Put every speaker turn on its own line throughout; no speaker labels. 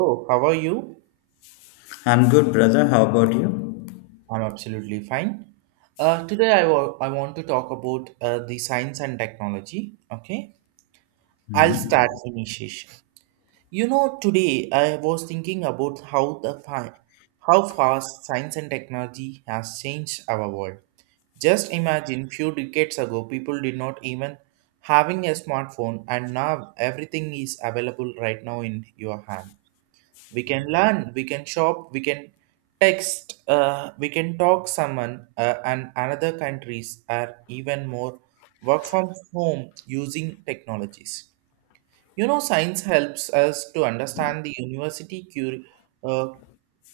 Oh, how are you?
I'm good, brother. How about you?
I'm absolutely fine. Today I want to talk about the science and technology. Okay, I'll start
Hmm.
initiation. You know, today I was thinking about how fast science and technology has changed our world. Just imagine few decades ago, people did not even having a smartphone, and now everything is available right now in your hand. We can learn, we can shop, we can text, we can talk someone, and another countries are even more work from home using technologies. You know, science helps us to understand the university cure, uh,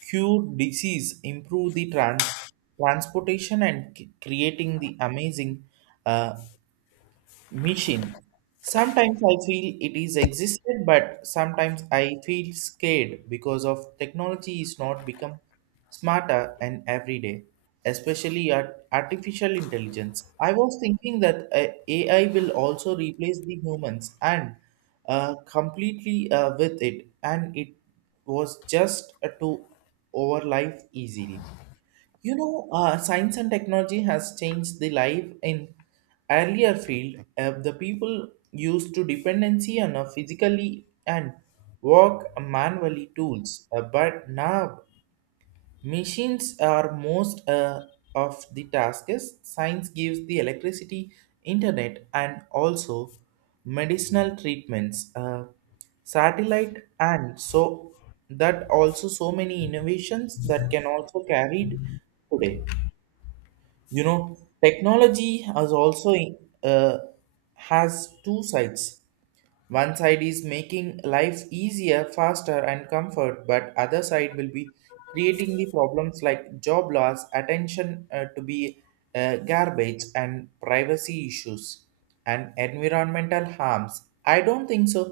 cure disease, improve the transportation and creating the amazing uh, machine. Sometimes I feel it is existed, but sometimes I feel scared because of technology is not become smarter and every day, especially at artificial intelligence. I was thinking that AI will also replace the humans and completely with it, and it was just to over life easily. You know, science and technology has changed the life in earlier field. The people used to dependency on a physically and work manually tools, but now machines are most of the tasks. Science gives the electricity, internet, and also medicinal treatments, satellite, and so that also so many innovations that can also carried today. You know, technology has also, uh, has two sides. One side is making life easier, faster and comfort, but other side will be creating the problems like job loss, attention, to be garbage and privacy issues and environmental harms. I don't think so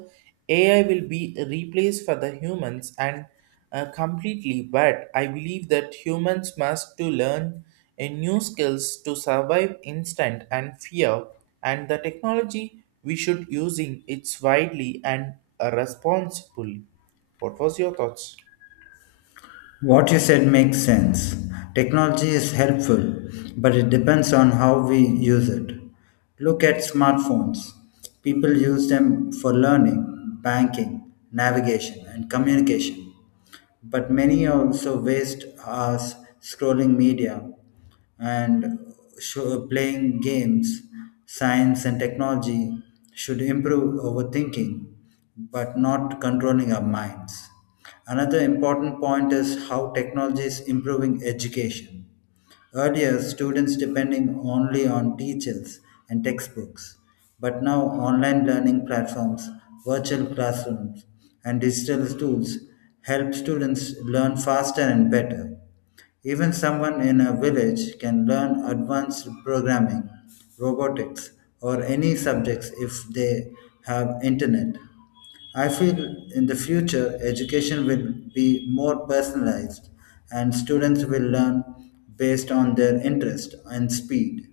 AI will be replaced for the humans and completely, but I believe that humans must to learn a new skills to survive instant and fear, and the technology we should using it's widely and responsibly. What was your thoughts?
What you said makes sense. Technology is helpful, but it depends on how we use it. Look at smartphones. People use them for learning, banking, navigation, and communication. But many also waste hours scrolling media and show, playing games. Science and technology should improve overthinking but not controlling our minds. Another important point is how technology is improving education. Earlier, students depending only on teachers and textbooks, but now online learning platforms, virtual classrooms, and digital tools help students learn faster and better. Even someone in a village can learn advanced programming, robotics, or any subjects if they have internet. I feel in the future education will be more personalized and students will learn based on their interest and speed.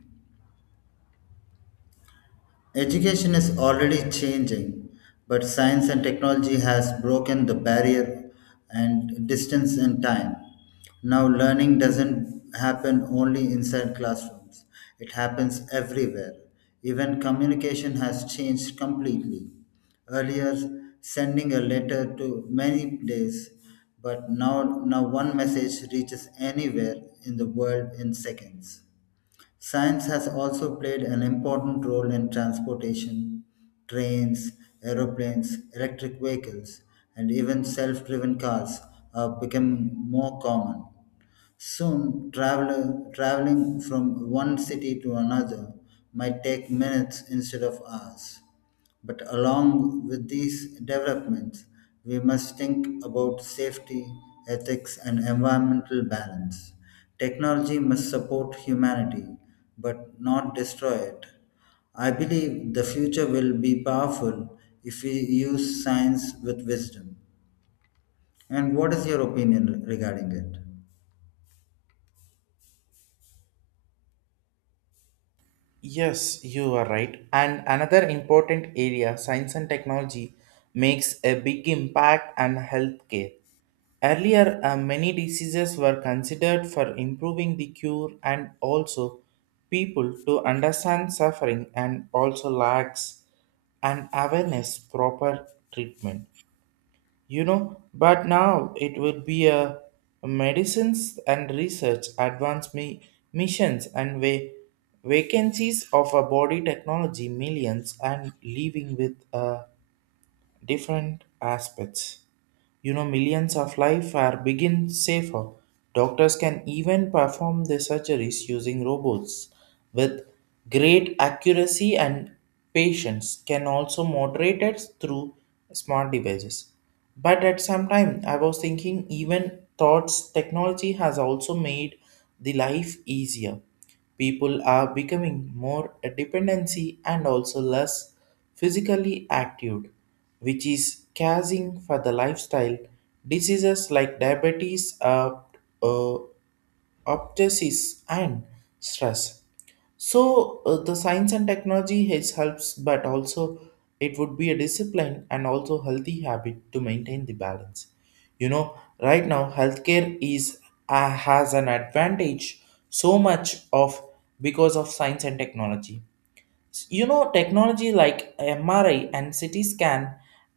Education is already changing, but science and technology has broken the barrier and distance and time. Now learning doesn't happen only inside classrooms. It happens everywhere. Even communication has changed completely. Earlier sending a letter to many days, but now one message reaches anywhere in the world in seconds. Science has also played an important role in transportation, trains, aeroplanes, electric vehicles, and even self driven cars are becoming more common. Soon, traveling from one city to another might take minutes instead of hours. But along with these developments, we must think about safety, ethics, and environmental balance. Technology must support humanity, but not destroy it. I believe the future will be powerful if we use science with wisdom. And what is your opinion regarding it?
Yes, you are right. And another important area, science and technology, makes a big impact on healthcare. Earlier, many diseases were considered for improving the cure and also people to understand suffering and also lacks an awareness proper treatment. You know, but now it would be a medicines and research advanced me missions and vacancies of a body technology millions and living with different aspects. You know, millions of lives are begin safer. Doctors can even perform the surgeries using robots with great accuracy and patients can also moderate it through smart devices. But at some time, I was thinking even thoughts technology has also made the life easier. People are becoming more dependency and also less physically active, which is causing for the lifestyle diseases like diabetes, uh, obstetrics, and stress. So the science and technology has helps, but also it would be a discipline and also healthy habit to maintain the balance. You know, right now healthcare is, has an advantage so much of because of science and technology. You know, technology like MRI and CT scan,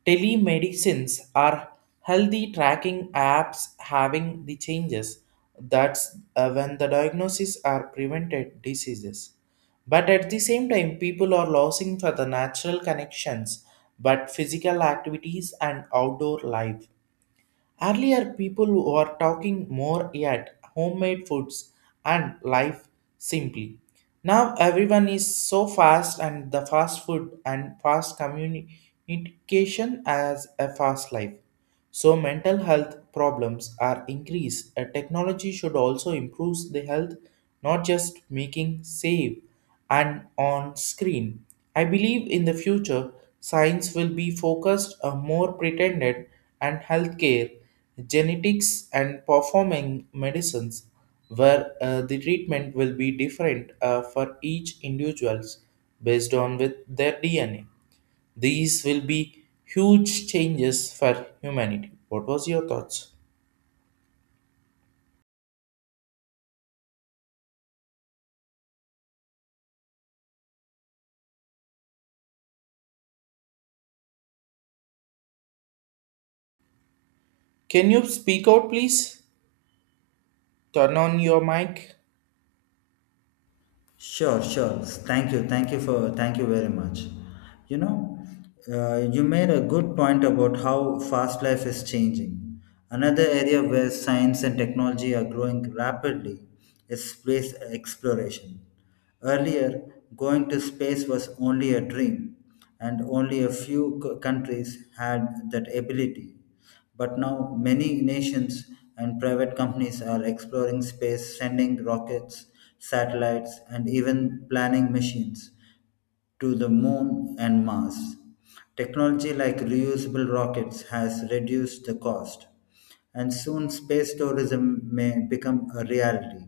telemedicines are healthy tracking apps having the changes. That's when the diagnosis are prevented diseases. But at the same time, people are losing for the natural connections, but physical activities and outdoor life. Earlier, people were talking more at homemade foods and life simply. Now, everyone is so fast, and the fast food and fast communication as a fast life. So, mental health problems are increased. A technology should also improve the health, not just making safe and on screen. I believe in the future, science will be focused more pretended and healthcare, genetics and performing medicines, where the treatment will be different for each individuals based on with their DNA. These will be huge changes for humanity. What was your thoughts? Can you speak out, please? Turn on your mic.
Sure, sure. Thank you. Thank you for Thank you very much. You know, you made a good point about how fast life is changing. Another area where science and technology are growing rapidly is space exploration. Earlier, going to space was only a dream, and only a few countries had that ability. But now many nations and private companies are exploring space, sending rockets, satellites, and even planning machines to the moon and Mars. Technology like reusable rockets has reduced the cost, and soon space tourism may become a reality.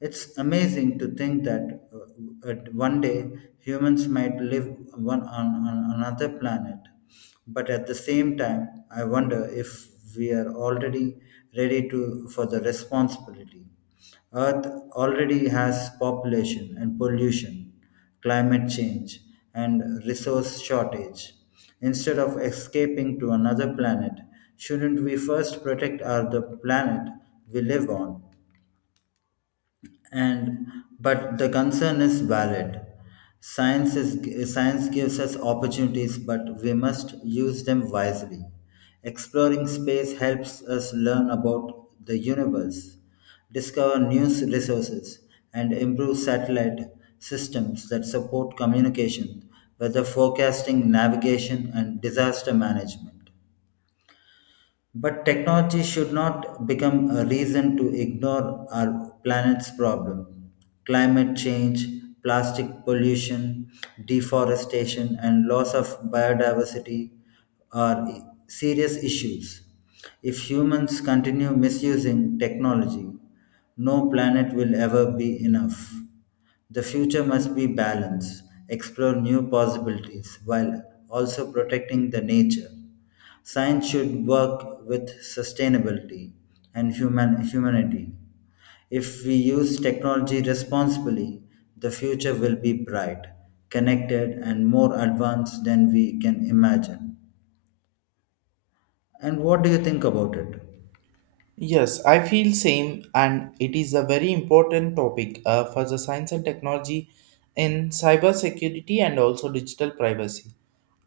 It's amazing to think that at one day humans might live on another planet. But at the same time, I wonder if we are already ready to for the responsibility. Earth already has population and pollution, climate change, and resource shortage. Instead of escaping to another planet, shouldn't we first protect our the planet we live on? And but the concern is valid. Science gives us opportunities, but we must use them wisely. Exploring space helps us learn about the universe, discover new resources, and improve satellite systems that support communication, weather forecasting, navigation, and disaster management, but technology should not become a reason to ignore our planet's problem. Climate change, plastic pollution, deforestation, and loss of biodiversity are serious issues. If humans continue misusing technology, no planet will ever be enough. The future must be balanced, explore new possibilities while also protecting the nature. Science should work with sustainability and humanity. If we use technology responsibly, the future will be bright, connected, and more advanced than we can imagine. And what do you think about it?
Yes, I feel same, and it is a very important topic for the science and technology in cybersecurity and also digital privacy.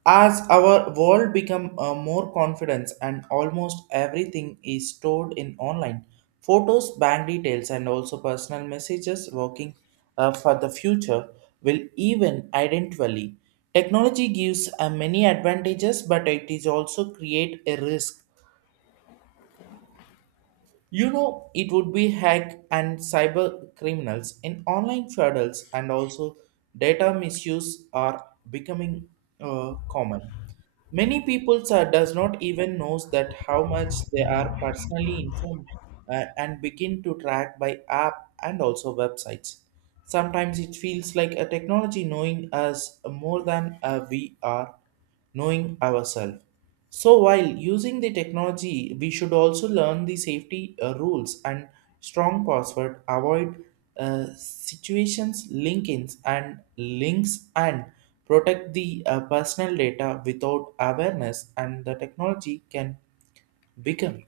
As our world become more confidence and almost everything is stored in online, photos, bank details, and also personal messages working for the future will even identically. Technology gives many advantages, but it is also create a risk. You know, it would be hack and cyber criminals in online fraudulence and also data misuse are becoming common. Many people sir, does not even knows that how much they are personally informed, and begin to track by app and also websites. Sometimes it feels like a technology knowing us more than we are knowing ourselves. So while using the technology, we should also learn the safety rules and strong password, avoid situations, linkins and links and protect the personal data without awareness and the technology can become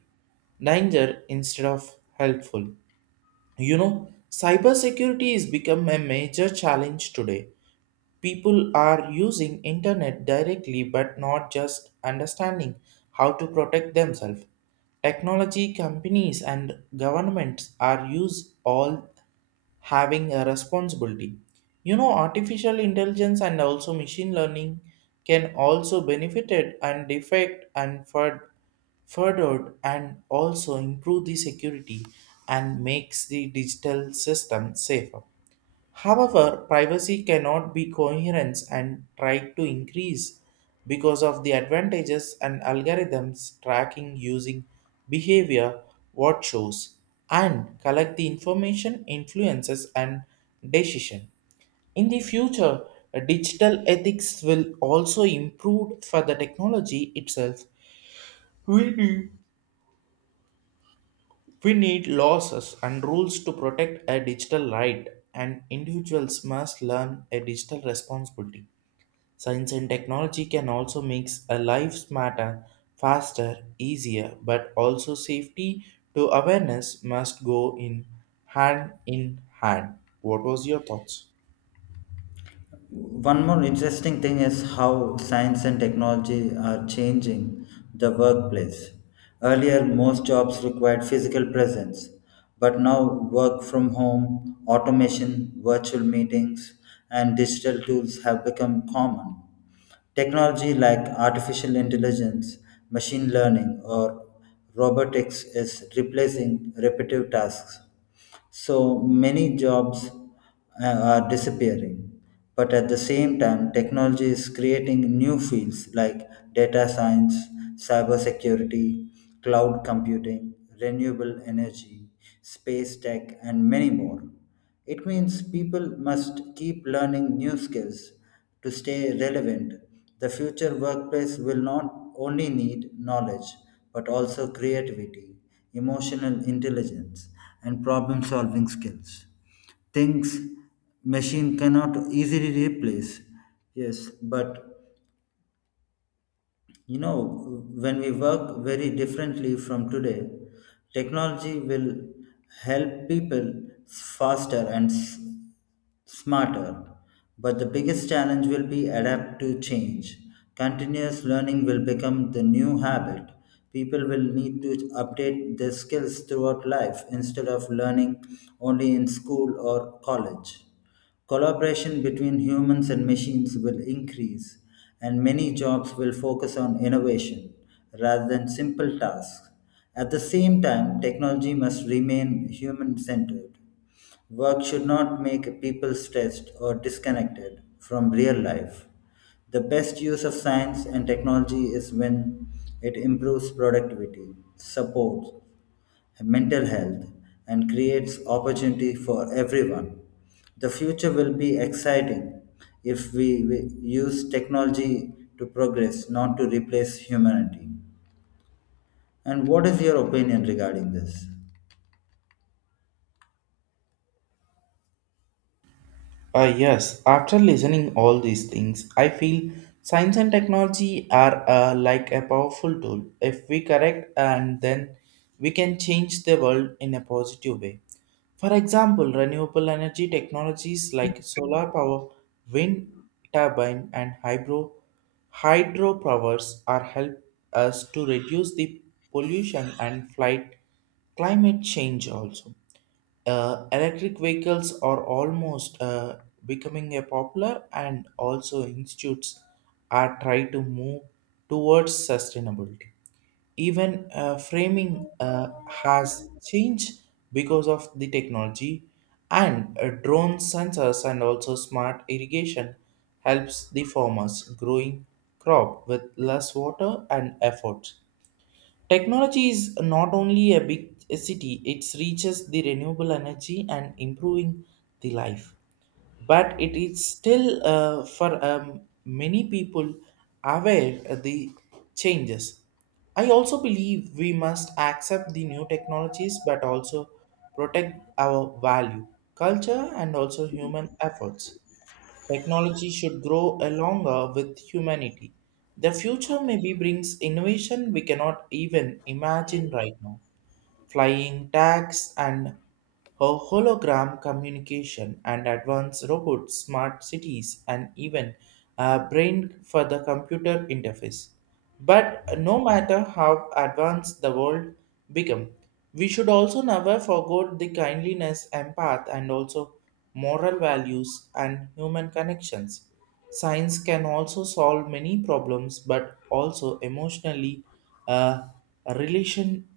danger instead of helpful. You know, cybersecurity is become a major challenge today. People are using internet directly but not just understanding how to protect themselves. Technology companies and governments are use all having a responsibility. You know, artificial intelligence and also machine learning can also benefited and defect and furthered and also improve the security and makes the digital system safer. However, privacy cannot be coherence and tried to increase because of the advantages and algorithms tracking using behavior, what shows, and collect the information, influences, and decision. In the future, digital ethics will also improve for the technology itself. We need, we need laws and rules to protect a digital right, and individuals must learn a digital responsibility. Science and technology can also make a life smarter, faster, easier, but also safety to awareness must go in hand in hand. What was your thoughts?
One more interesting thing is how science and technology are changing the workplace. Earlier, most jobs required physical presence, but now work from home, automation, virtual meetings, and digital tools have become common. Technology like artificial intelligence, machine learning, or robotics is replacing repetitive tasks so many jobs uh, are disappearing. But at the same time, technology is creating new fields like data science, cybersecurity, cloud computing, renewable energy, space tech, and many more. It means people must keep learning new skills to stay relevant. The future workplace will not only need knowledge, but also creativity, emotional intelligence, and problem solving skills. Things machine cannot easily replace. Yes, but you know, when we work very differently from today, technology will help people faster and smarter. But the biggest challenge will be adapt to change. Continuous learning will become the new habit. People will need to update their skills throughout life instead of learning only in school or college. Collaboration between humans and machines will increase, and many jobs will focus on innovation rather than simple tasks. At the same time, technology must remain human centered. Work should not make people stressed or disconnected from real life. The best use of science and technology is when it improves productivity, supports mental health and creates opportunity for everyone. The future will be exciting if we use technology to progress, not to replace humanity. And what is your opinion regarding this?
Yes, after listening all these things, I feel science and technology are like a powerful tool. If we correct and then we can change the world in a positive way. For example, renewable energy technologies like solar power, wind turbine, and hydropowers are help us to reduce the pollution and fight climate change also. Electric vehicles are almost becoming a popular and also institutes are try to move towards sustainability. Even framing has changed because of the technology and drone sensors and also smart irrigation helps the farmers growing crop with less water and effort. Technology is not only a big city, it reaches the renewable energy and improving the life. But it is still for many people aware of the changes. I also believe we must accept the new technologies but also protect our value, culture, and also human efforts. Technology should grow along with humanity. The future maybe brings innovation we cannot even imagine right now, flying tags, and hologram communication, and advanced robots, smart cities, and even a brain for the computer interface. But no matter how advanced the world become, we should also never forget the kindliness, empath, and also moral values and human connections. Science can also solve many problems, but also emotionally, uh, relation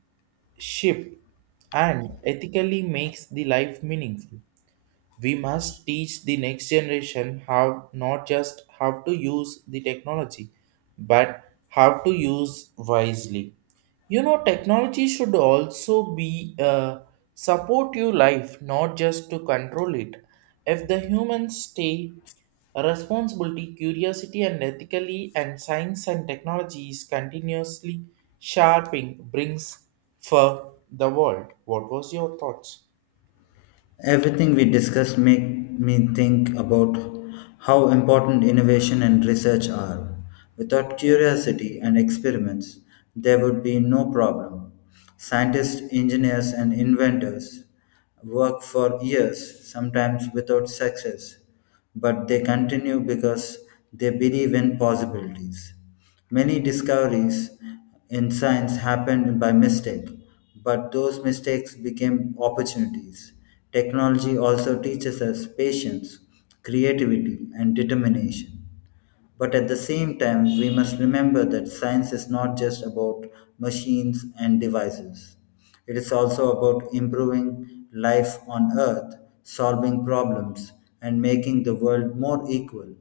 ship and ethically makes the life meaningful. We must teach the next generation how, not just how to use the technology, but how to use wisely. You know, technology should also be support your life, not just to control it. If the humans stay responsibility, curiosity, and ethically, and science and technology is continuously sharpening brings for the world. What was your thoughts?
Everything we discussed make me think about how important innovation and research are. Without curiosity and experiments, there would be no problem. Scientists, engineers, and inventors work for years, sometimes without success, but they continue because they believe in possibilities. Many discoveries in science happened by mistake, but those mistakes became opportunities. Technology also teaches us patience, creativity, and determination. But at the same time, we must remember that science is not just about machines and devices. It is also about improving life on Earth, solving problems, and making the world more equal.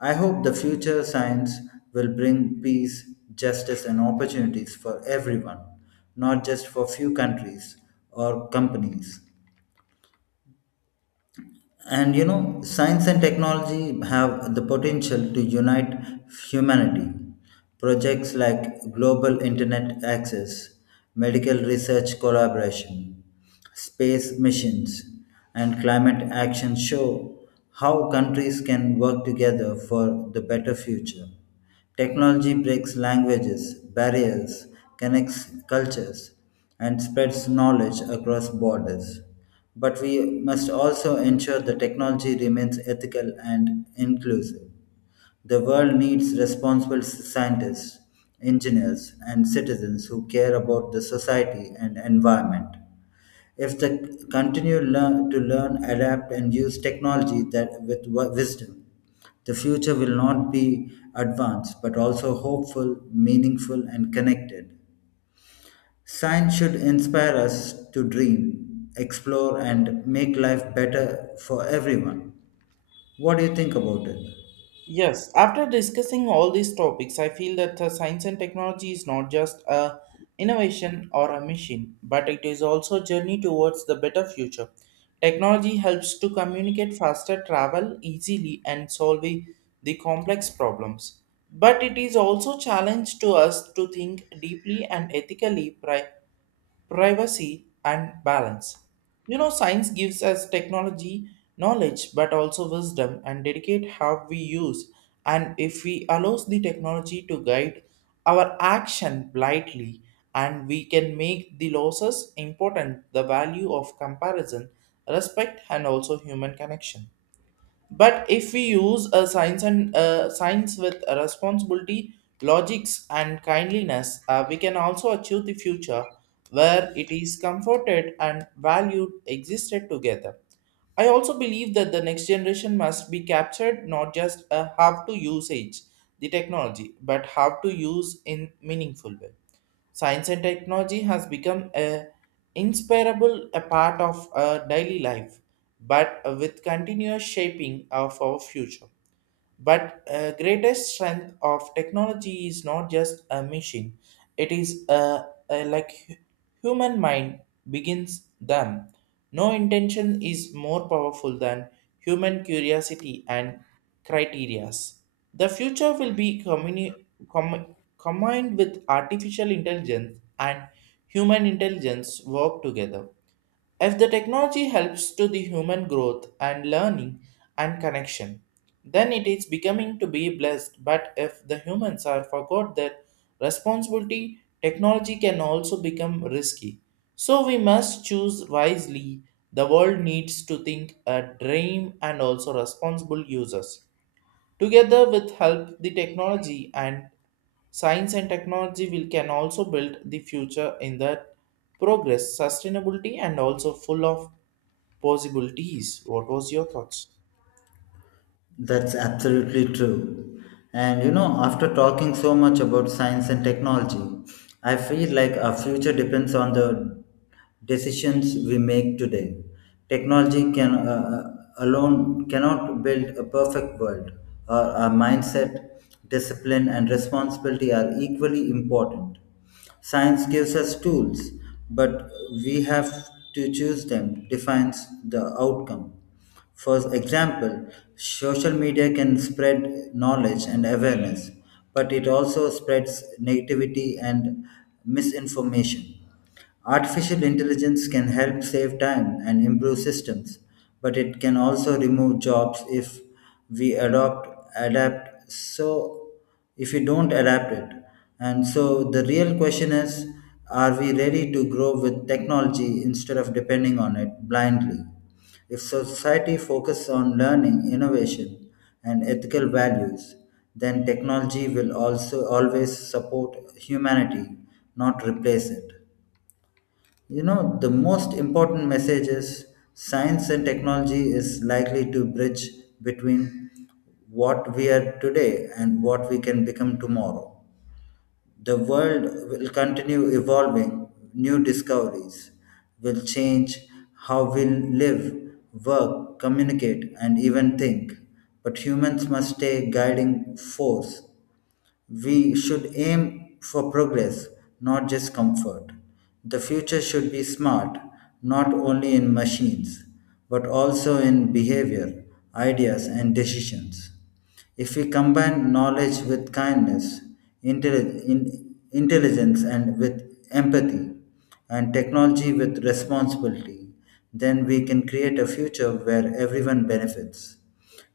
I hope the future science will bring peace, justice, and opportunities for everyone, not just for few countries or companies. And you know, science and technology have the potential to unite humanity. Projects like global internet access, medical research collaboration, space missions, and climate action show how countries can work together for the better future. Technology breaks languages, barriers, connects cultures, and spreads knowledge across borders. But we must also ensure the technology remains ethical and inclusive. The world needs responsible scientists, engineers, and citizens who care about the society and environment. If they to learn, adapt, and use technology that with wisdom, the future will not be advanced but also hopeful, meaningful, and connected. Science should inspire us to dream, explore, and make life better for everyone. What do you think about it?
Yes, after discussing all these topics, I feel that the science and technology is not just a innovation or a machine, but it is also a journey towards the better future. Technology helps to communicate faster, travel easily, and solve the complex problems. But it is also challenge to us to think deeply and ethically. Right? Privacy and balance. You know, science gives us technology knowledge but also wisdom and dedicate how we use, and if we allows the technology to guide our action blindly and we can make the losses important the value of comparison, respect and also human connection. But if we use a science and science with a responsibility, logics, and kindliness, we can also achieve the future where it is comforted and valued existed together. I also believe that the next generation must be captured, not just how to usage the technology, but how to use in meaningful way. Science and technology has become a inseparable a part of our daily life, but with continuous shaping of our future. But greatest strength of technology is not just a machine; it is like human mind begins them. No intention is more powerful than human curiosity and criterias. The future will be combined with artificial intelligence and human intelligence work together. If the technology helps to the human growth and learning and connection, then it is becoming to be blessed. But if the humans are forgot their responsibility, technology can also become risky. So we must choose wisely. The world needs to think a dream and also responsible users. Together with help, the technology and science and technology will can also build the future in the progress, sustainability, and also full of possibilities. What was your thoughts?
That's absolutely true. And you know, after talking so much about science and technology, I feel like our future depends on the decisions we make today. Technology can uh, alone cannot build a perfect world. Our mindset, discipline, and responsibility are equally important. Science gives us tools, but we have to choose them defines the outcome. For example, social media can spread knowledge and awareness, but it also spreads negativity and misinformation. Artificial intelligence can help save time and improve systems, but it can also remove jobs if we adopt adapt so if you don't adapt it. And so the real question is, are we ready to grow with technology instead of depending on it blindly? If society focuses on learning, innovation, and ethical values, then technology will also always support humanity, not replace it. You know, the most important message is science and technology is likely to bridge between what we are today and what we can become tomorrow. The world will continue evolving, new discoveries will change how we live, work, communicate, and even think. But humans must stay guiding force. We should aim for progress, not just comfort. The future should be smart, not only in machines, but also in behavior, ideas, and decisions. If we combine knowledge with kindness, intelligence and with empathy, and technology with responsibility, then we can create a future where everyone benefits.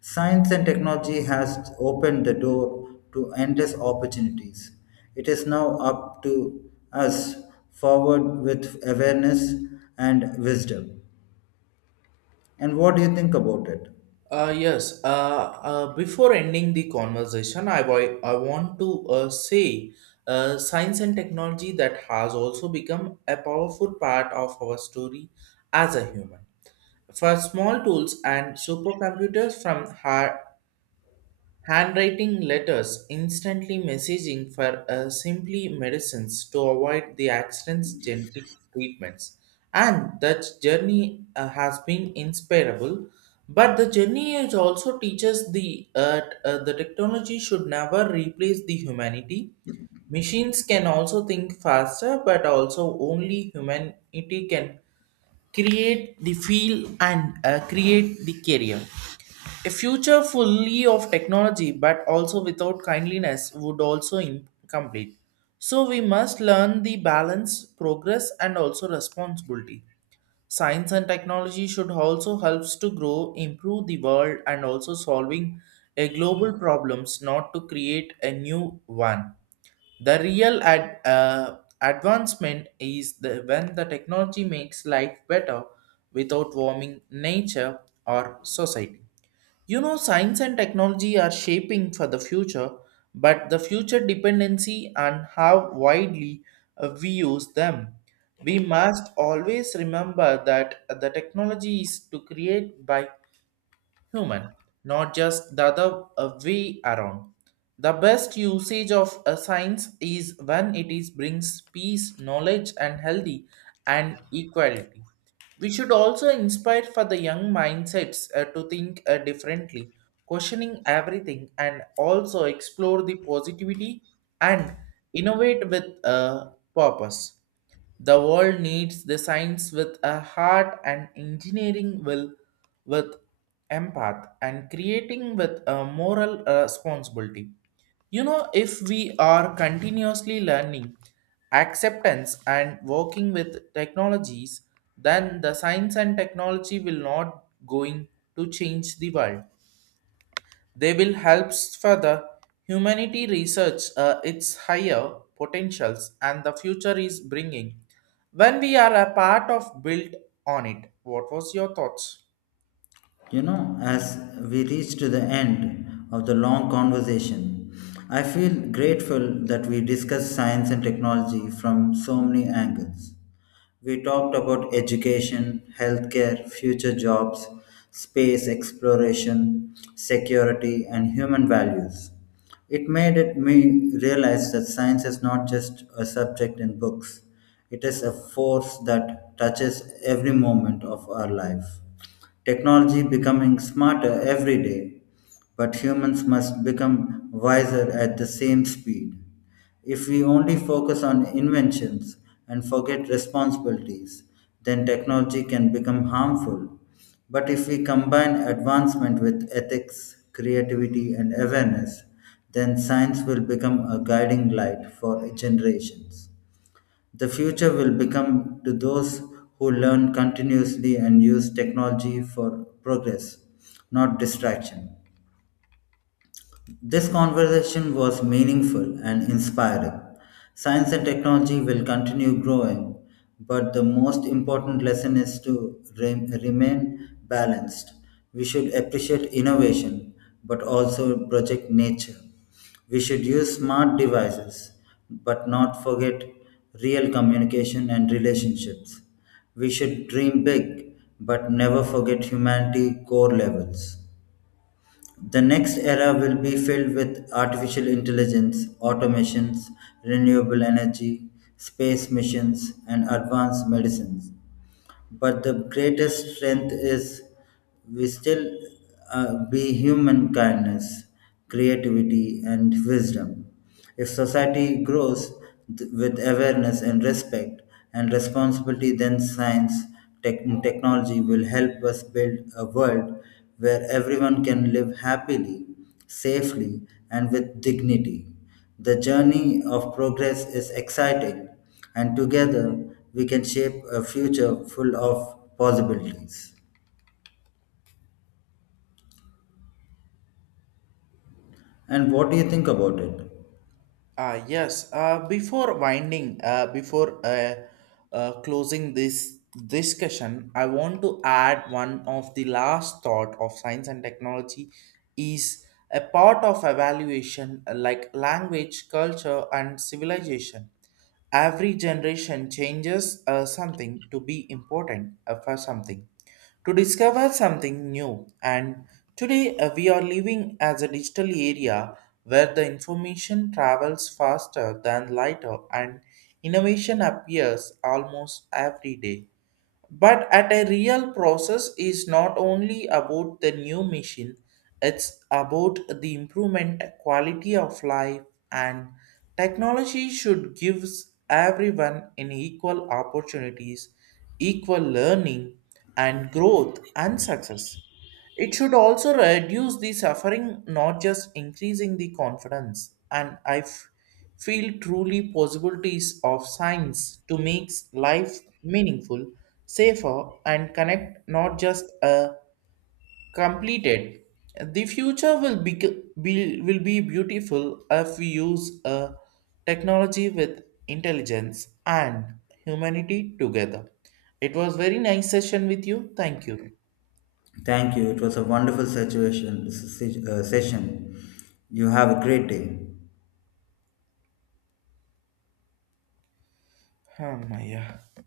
Science and technology has opened the door to endless opportunities. It is now up to us forward with awareness and wisdom. And what do you think about it?
Uh, yes. Uh, Before ending the conversation, I want to say science and technology that has also become a powerful part of our story as a human. For small tools and supercomputers from hard handwriting letters, instantly messaging for simply medicines to avoid the accidents, genetic treatments. And that journey has been inspirable. But the journey is also teaches the the technology should never replace the humanity. Machines can also think faster, but also only humanity can create the feel and create the career. A future fully of technology but also without kindliness would also incomplete. So we must learn the balance, progress and also responsibility. Science and technology should also helps to grow, improve the world and also solving a global problems not to create a new one. The real advancement is the, when the technology makes life better without warming nature or society. You know, science and technology are shaping for the future, but the future dependency and how widely we use them. We must always remember that the technology is to create by human, not just the other way around. The best usage of a science is when it is brings peace, knowledge, and healthy and equality. We should also inspire for the young mindsets to think differently, questioning everything, and also explore the positivity and innovate with a purpose. The world needs the science with a heart and engineering will with empath and creating with a moral responsibility. You know, if we are continuously learning acceptance and working with technologies, then the science and technology will not going to change the world, they will help further humanity research its higher potentials and the future is bringing when we are a part of built on it. What was your thoughts?
You know, as we reach to the end of the long conversation, I feel grateful that we discuss science and technology from so many angles. We talked about education, healthcare, future jobs, space exploration, security, and human values. It made it me realize that science is not just a subject in books, it is a force that touches every moment of our life. Technology becoming smarter every day, but humans must become wiser at the same speed. If we only focus on inventions and forget responsibilities, then technology can become harmful. But if we combine advancement with ethics, creativity, and awareness, then science will become a guiding light for generations. The future will become to those who learn continuously and use technology for progress, not distraction. This conversation was meaningful and inspiring. Science and technology will continue growing, but the most important lesson is to remain balanced. We should appreciate innovation, but also project nature. We should use smart devices, but not forget real communication and relationships. We should dream big, but never forget humanity core levels. The next era will be filled with artificial intelligence, automations, renewable energy, space missions, and advanced medicines. But the greatest strength is we still be human kindness, creativity, and wisdom. If society grows with awareness and respect and responsibility, then science and technology will help us build a world where everyone can live happily, safely, and with dignity. The journey of progress is exciting, and together we can shape a future full of possibilities. And what do you think about it?
Yes, before winding, before Closing this discussion, I want to add one of the last thought of science and technology is a part of evaluation like language, culture, and civilization. Every generation changes something to be important for something, to discover something new. And today we are living as a digital area where the information travels faster than lighter and innovation appears almost every day. But at a real process is not only about the new machine, it's about the improvement quality of life and technology should gives everyone an equal opportunities, equal learning and growth and success. It should also reduce the suffering, not just increasing the confidence. And feel truly possibilities of science to make life meaningful, safer, and connect not just completed. The future will be beautiful if we use technology with intelligence and humanity together. It was very nice session with you. Thank you.
Thank you. It was a wonderful situation, session. You have a great day.
Oh my yeah.